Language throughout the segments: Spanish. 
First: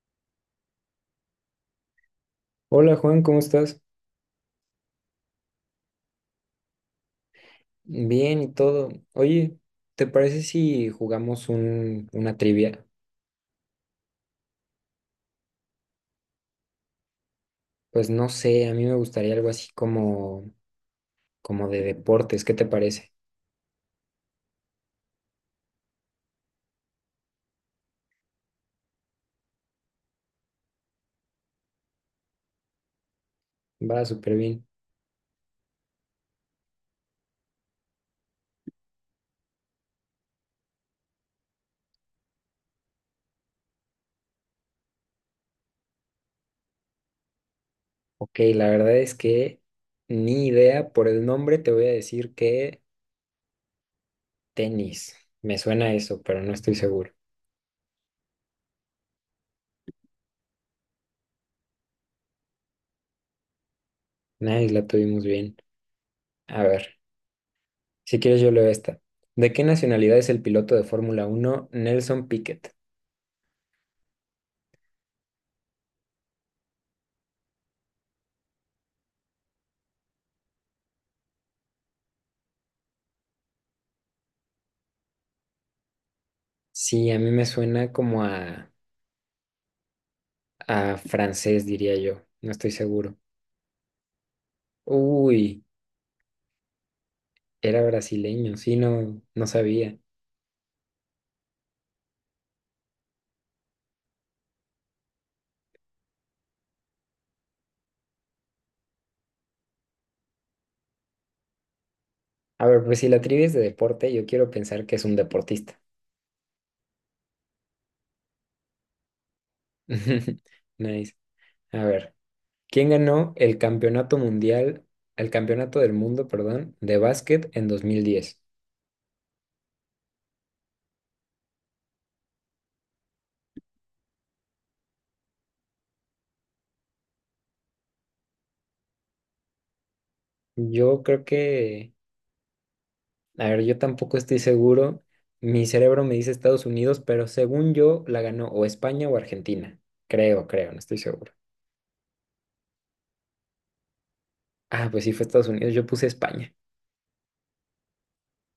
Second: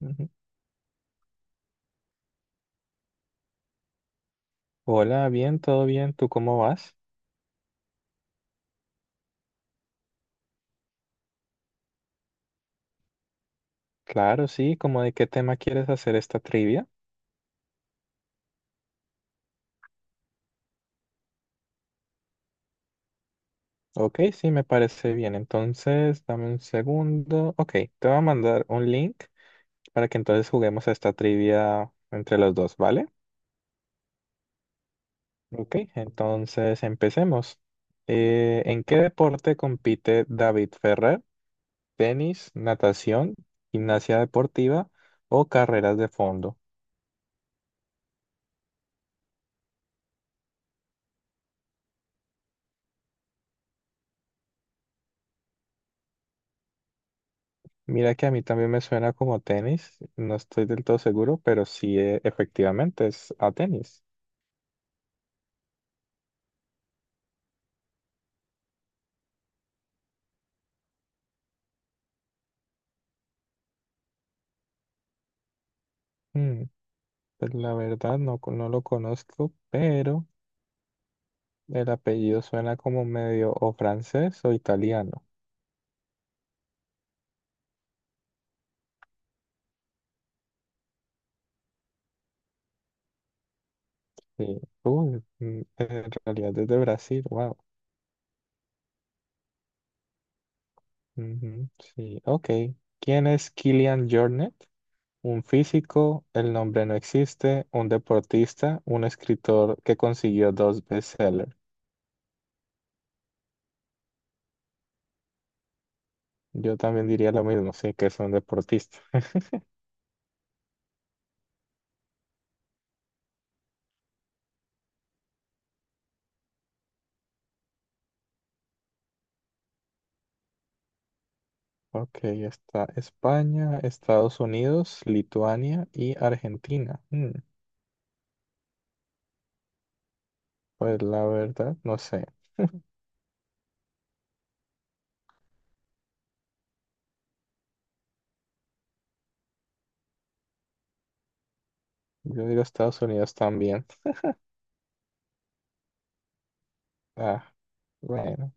Ujú. Hola Juan, ¿cómo estás? Hola, bien, todo bien, ¿tú cómo vas? Bien y todo. Oye, ¿te parece si jugamos una trivia? Claro, sí, ¿cómo de qué tema quieres hacer esta trivia? Pues no sé, a mí me gustaría algo así como de deportes, ¿qué te parece? Ok, sí, me parece bien, entonces dame un segundo. Ok, te voy a mandar un link para que entonces juguemos a esta trivia entre los dos, ¿vale? Va súper bien. Ok, entonces empecemos. ¿En qué deporte compite David Ferrer? ¿Tenis, natación, gimnasia deportiva o carreras de fondo? Ok, la verdad es que ni idea, por el nombre te voy a decir que tenis. Me suena a eso, pero no estoy seguro. Mira que a mí también me suena como tenis, no estoy del todo seguro, pero sí, efectivamente es a tenis. Nice, la tuvimos bien. A ver, si quieres yo leo esta. ¿De qué nacionalidad es el piloto de Fórmula uno Nelson Piquet? Mm, pues la verdad no, no lo conozco, pero el apellido suena como medio o francés o italiano. Sí, a mí me suena como a francés, diría yo. No estoy seguro. Sí. Uy, mm, Uy, en realidad es de Brasil, wow. era brasileño. Sí, no, no sabía. Ujú, sí, ok. ¿Quién es Kylian Jornet? Un físico, el nombre no existe, un deportista, un escritor que consiguió dos bestsellers. A ver, pues si la trivia es de deporte, yo quiero pensar que es un deportista. Yo también diría lo mismo, sí, que son deportistas. Nice. A ver, ¿quién ganó el campeonato mundial, el campeonato del mundo, perdón, de básquet en 2010? Ok, está España, Estados Unidos, Lituania y Argentina. Mm, pues Yo creo la verdad, que, no sé. a ver, yo tampoco estoy seguro. Mi cerebro me dice Estados Unidos, pero según yo la ganó o España o Argentina. Creo, creo, no estoy seguro. Yo digo Estados Unidos también. Ah, pues sí fue Estados Unidos, yo puse España. Ah, bueno.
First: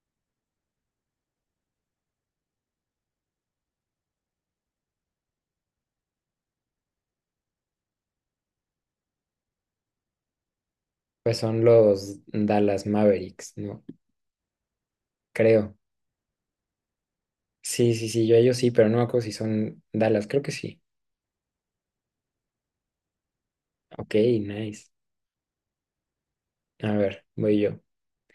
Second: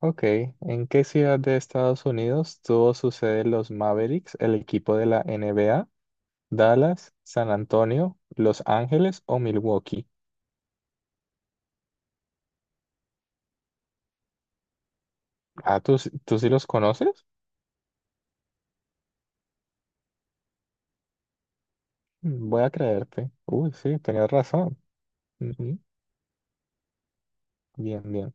Ok, ¿en qué ciudad de Estados Unidos tuvo su sede los Mavericks, el equipo de la NBA? ¿Dallas, San Antonio, Los Ángeles o Milwaukee? Pues son los Dallas Mavericks, ¿no? Creo. Ah, ¿tú sí los conoces? Sí, sí, sí, yo a ellos sí, pero no me acuerdo si son Dallas, creo que sí. Mm, voy a creerte. Uy, sí, Ok, tenías razón. nice. Ujú. A ver, voy yo. Bien, bien.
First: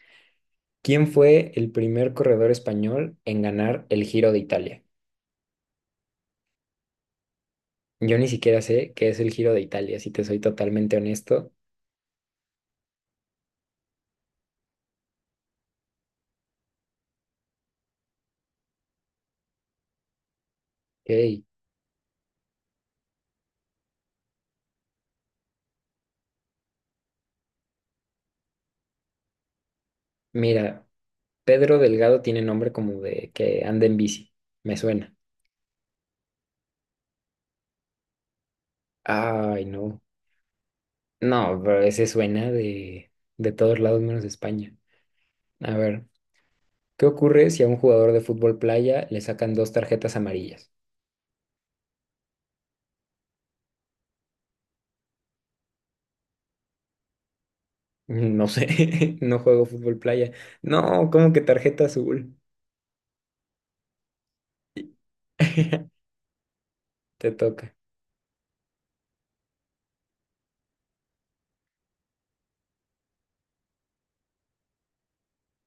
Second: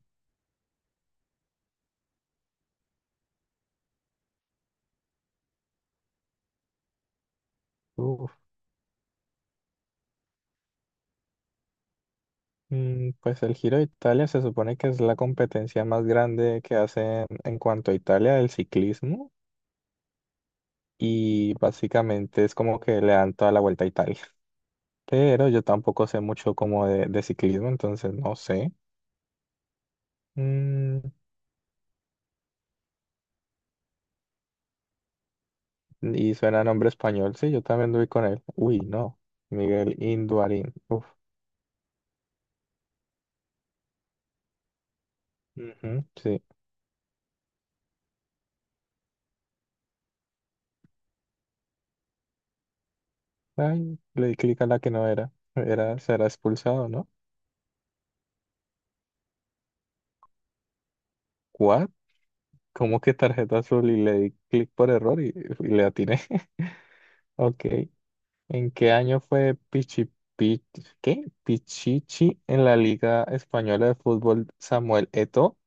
¿Quién fue el primer corredor español en ganar el Giro de Italia? Yo ni Uf, siquiera sé qué es el Giro de Italia, si te soy totalmente honesto. mm, pues el Giro de Italia se supone que es la competencia más grande que hacen en cuanto a Italia del ciclismo Ok, y básicamente es como que le dan toda la vuelta a Italia. Pero yo tampoco sé mucho como de ciclismo, entonces no sé. mira, Mm, Pedro Delgado tiene nombre como de que anda en bici, me suena. y suena nombre español, sí, yo también doy con él. Uy, no, Ay, Miguel no. Induarín. Uf, No, pero ese suena de todos lados menos de España. A ujú, ver. sí. ¿Qué ocurre si a un jugador de fútbol playa le sacan dos tarjetas amarillas? Ay, le di clic a la que no era. Era, será expulsado, ¿no? No sé, no juego fútbol playa. No, ¿cómo que tarjeta azul? ¿Cómo que tarjeta azul? Y le di clic por error y le atiné. Te Ok. toca. ¿En qué año fue Pichi, Pi- ¿qué? Pichichi en la Liga Española de Fútbol Samuel Eto'o?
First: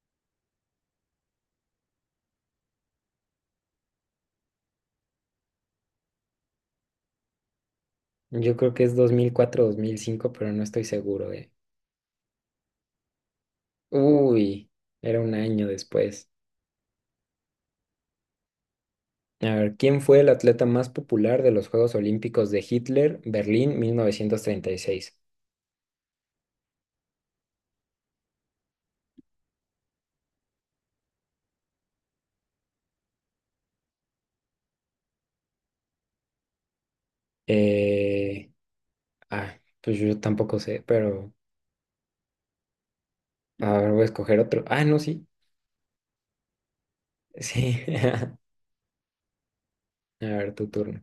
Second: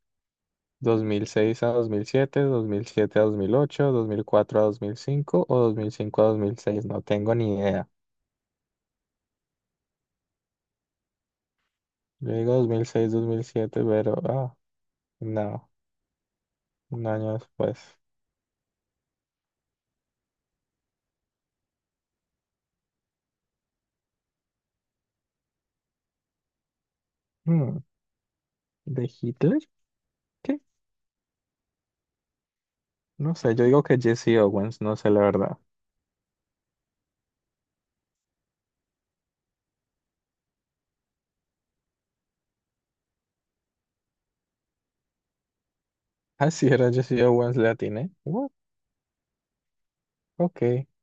¿2006 a 2007, 2007 a 2008, 2004 a 2005 o 2005 a 2006? No tengo ni idea. Yo creo que es 2004, 2005, pero no estoy seguro, eh. Yo digo 2006, 2007, pero ah, Uy, era un año no, después. un año después. A ver, ¿quién fue el atleta más popular de los Juegos Olímpicos de Hitler, Berlín, 1936? Hmm. ¿De Hitler? ¿Qué? No sé, yo digo que Jesse Owens, no sé la verdad. Eh, ah, pues yo tampoco sé, pero a ver, voy a escoger otro. Ah, no, sí. Así era, yo sí, yo once le Sí. atiné. What? A ver, tu Ok. turno.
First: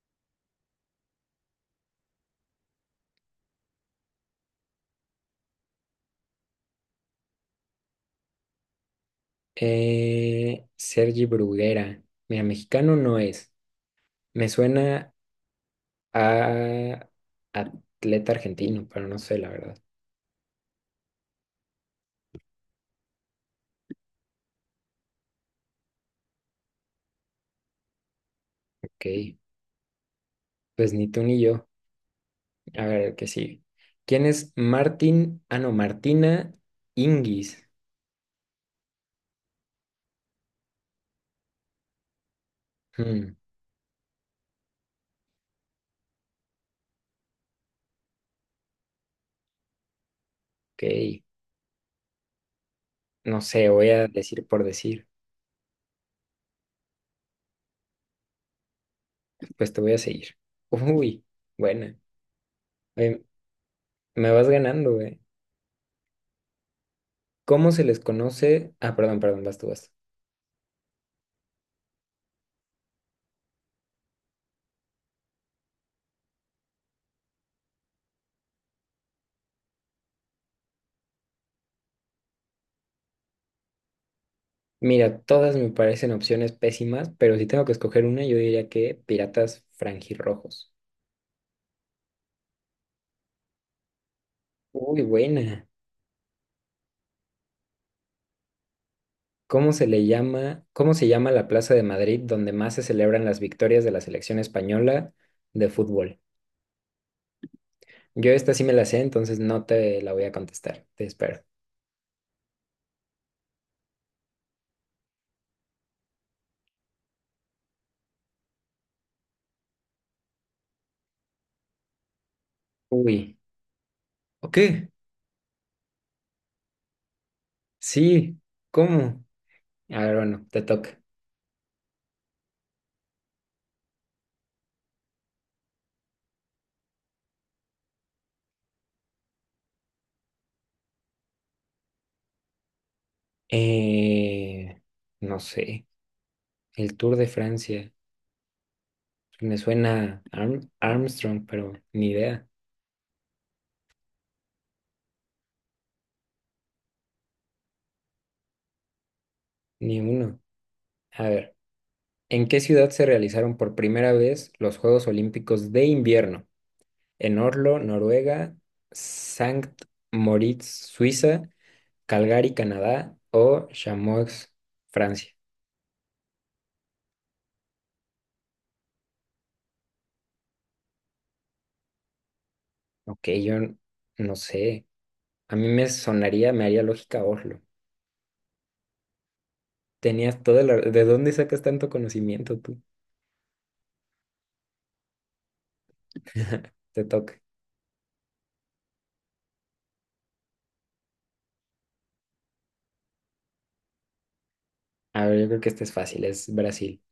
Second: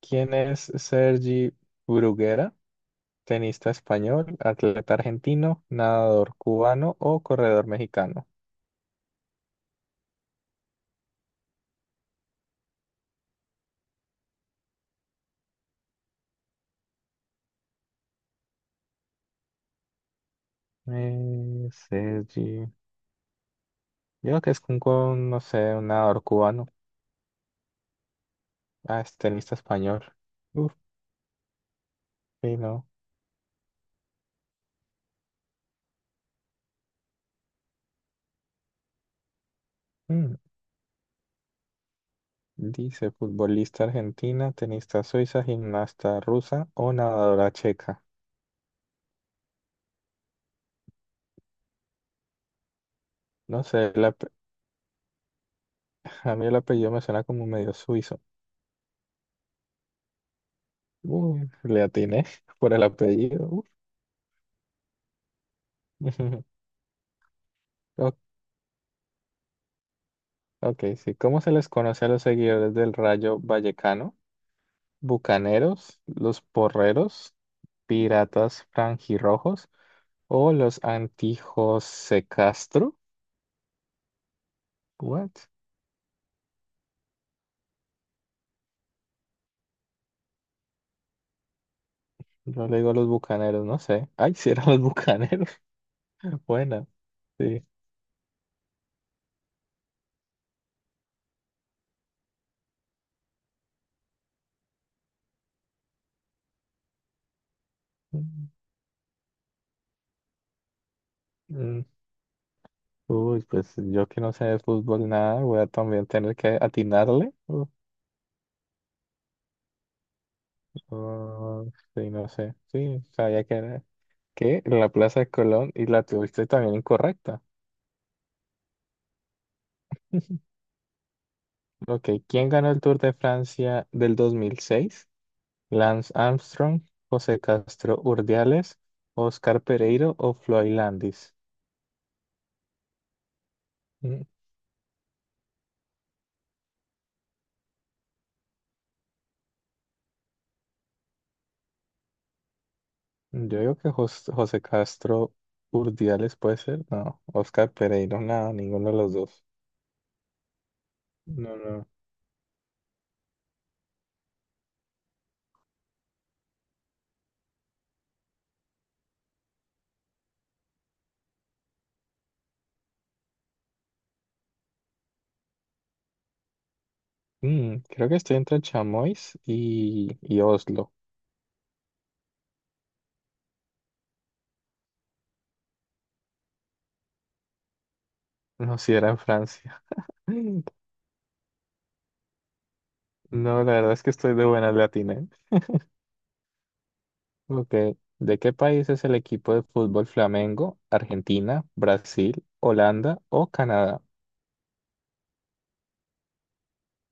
¿Quién es Sergi Bruguera? Tenista español, atleta argentino, nadador cubano o corredor mexicano. Sergi Bruguera. Mira, mexicano no es. Me suena a atleta argentino, pero no sé, la verdad. Sergi. Yo creo que es un, con, no sé, un nadador cubano. Ah, es Ok. tenista español. Uf, Pues ni tú ni yo. sí, A no. ver, el que sigue. ¿Quién es Martín? Ah, no, Martina Ingis. Mm. Dice Hmm, futbolista argentina, tenista suiza, gimnasta rusa o nadadora checa. ok. No No sé, sé, voy a decir por decir. a mí el apellido me suena como medio suizo. Pues te voy a seguir. Uy, Le buena. atiné por el Oye, apellido. Uh. me vas ganando, güey. ¿Cómo se les O- conoce? Ah, perdón, perdón, vas tú, vas tú. Ok, sí. ¿Cómo se les conoce a los seguidores del Rayo Vallecano? ¿Bucaneros, los porreros, piratas franjirrojos o los antijos Castro? Mira, What? todas me parecen opciones pésimas, pero si tengo que escoger una, yo diría que Piratas Franjirrojos. Yo le digo los bucaneros, no sé. Ay, si eran los Uy, bucaneros. buena. Buena, sí. ¿Cómo se le llama, cómo se llama la Plaza de Madrid donde más se celebran las victorias de la selección española de fútbol? Yo esta sí me la sé, entonces no te la voy a contestar. Te espero. Mm, uy, pues yo que no sé de fútbol nada, voy a también tener que atinarle. Ah, sí, no sé. Sí, Uy. sabía que era. ¿Ok? Que la Plaza de Colón y la tuviste también incorrecta. Sí. ¿Cómo? A ver, bueno, te toca. Ok, ¿quién ganó el Tour de Francia del 2006? ¿Lance Armstrong, José Castro Urdiales, Oscar Pereiro o Floyd Landis? Mm, Eh, no sé. El Tour de Francia. Me suena Armstrong, pero ni idea. yo digo que José Castro Urdiales puede ser, no, Oscar Pereiro, nada, ninguno de los dos. Ni uno. A ver, No, no. ¿en qué ciudad se realizaron por primera vez los Juegos Olímpicos de invierno? En Oslo, Noruega, Sankt Moritz, Suiza, Calgary, Canadá o Chamonix, Francia. Mm, creo que estoy entre Chamois y Oslo. Ok, no sé. A mí me sonaría, me haría lógica Oslo. No, si era en Francia. Tenías toda la. ¿De dónde sacas tanto conocimiento tú? No, la verdad es que estoy de buena latina. Te toca. Ok. ¿De qué país es el equipo de fútbol Flamengo? ¿Argentina, Brasil, Holanda o Canadá? A ver, yo creo que este es fácil, es Brasil.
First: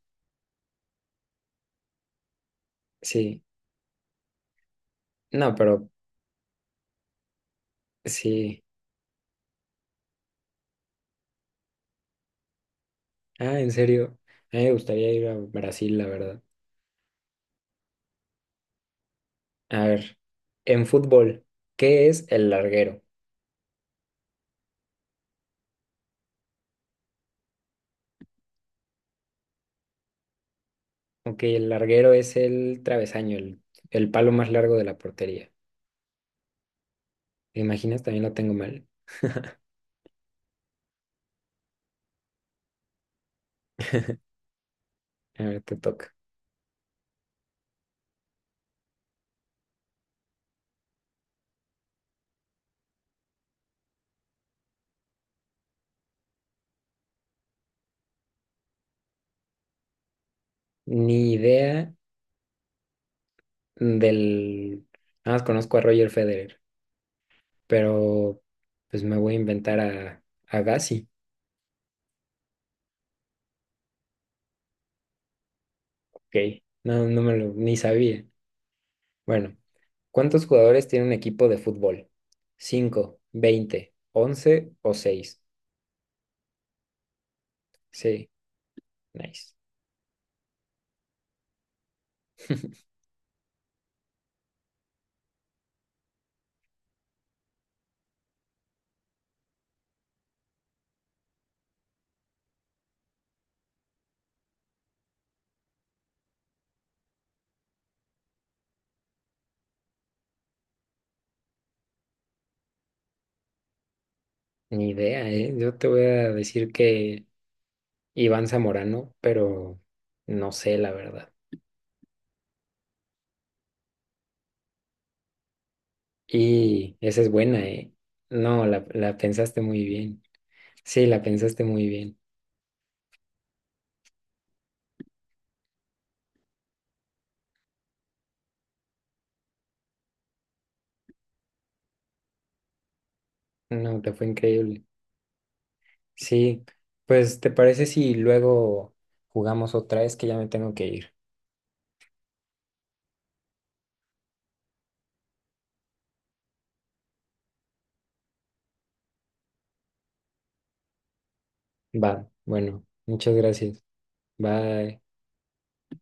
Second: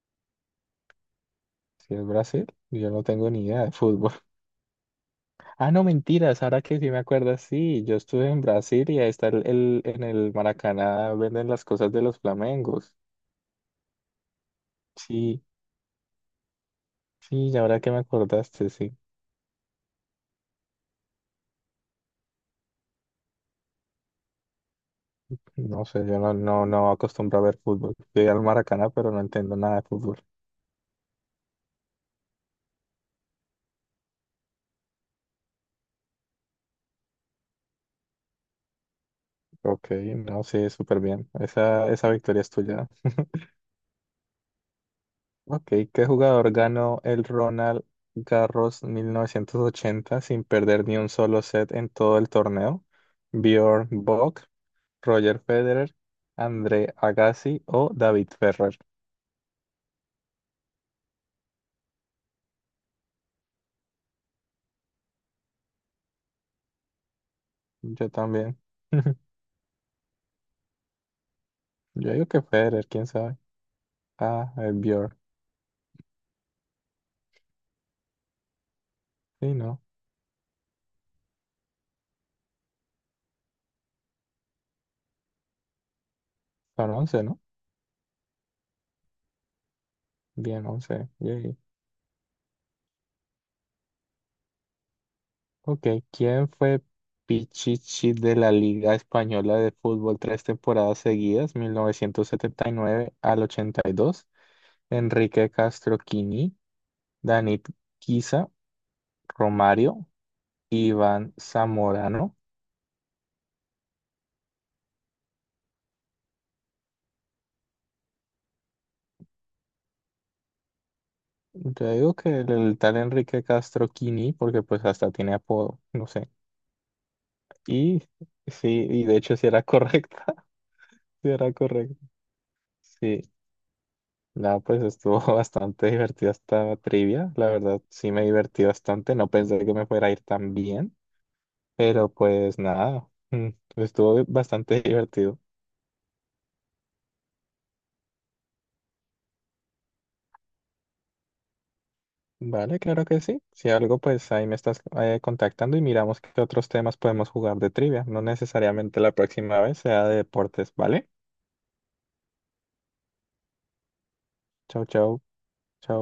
Si es Brasil, yo no tengo Sí. ni idea de fútbol. No, Ah, no, pero mentiras, ahora que sí me acuerdo, sí, yo estuve en sí. Brasil y ahí está en el Maracaná venden las cosas de los flamencos. Ah, en serio. A mí me gustaría ir a Sí, Brasil, la verdad. sí, y ahora que me acordaste, sí. A ver, en fútbol, ¿qué es el larguero? No sé, yo no, no, no acostumbro a ver fútbol. Llegué al Maracaná, pero no entiendo nada de fútbol. Ok, el larguero es el travesaño, el palo más largo de la portería. ¿Te imaginas? También lo tengo mal. Ok, no, sí, súper bien. Esa victoria es tuya. A ver, Ok, te ¿qué toca. jugador ganó el Ronald Garros 1980 sin perder ni un solo set en todo el torneo? ¿Bjorn Borg, Roger Federer, André Agassi o David Ferrer? Ni idea del. Nada más conozco a Roger Federer, Yo pero también. pues me voy a inventar a Gassi. Yo digo que Federer, quién sabe. Ah, el Bjorn. Ok, no, no me lo, ni sabía. Bueno, Sí, no. ¿cuántos jugadores tiene un equipo de fútbol? ¿Cinco, 20, 11 o seis? Son once, ¿no? Sí, nice. Bien, 11. Yay. Ok, ¿quién fue Pichichi de la Liga Española de Fútbol tres temporadas seguidas, 1979 al 82? Enrique Castroquini, Danit Guisa, Romario, Iván Zamorano. Ni idea, ¿eh? Yo te voy a decir que Iván Zamorano, pero no sé la verdad. Yo digo que el tal Enrique Castroquini, porque pues hasta tiene apodo, no sé. Y esa es buena, ¿eh? Y No, sí, y la de hecho sí pensaste era muy bien. correcta, Sí, la sí era pensaste muy correcta. bien. Sí, no, pues estuvo bastante divertida esta trivia, la verdad sí me divertí bastante, no pensé que me fuera a ir tan bien, pero pues nada, mm, No, te estuvo fue bastante increíble. divertido. Sí, pues ¿te parece si luego jugamos otra vez que ya me tengo que ir? Vale, claro que sí. Si algo, pues ahí me estás contactando y miramos qué otros temas podemos jugar de trivia. No necesariamente la próxima vez sea de deportes, ¿vale? Va, bueno, muchas gracias. Chau, Bye. chau, chau.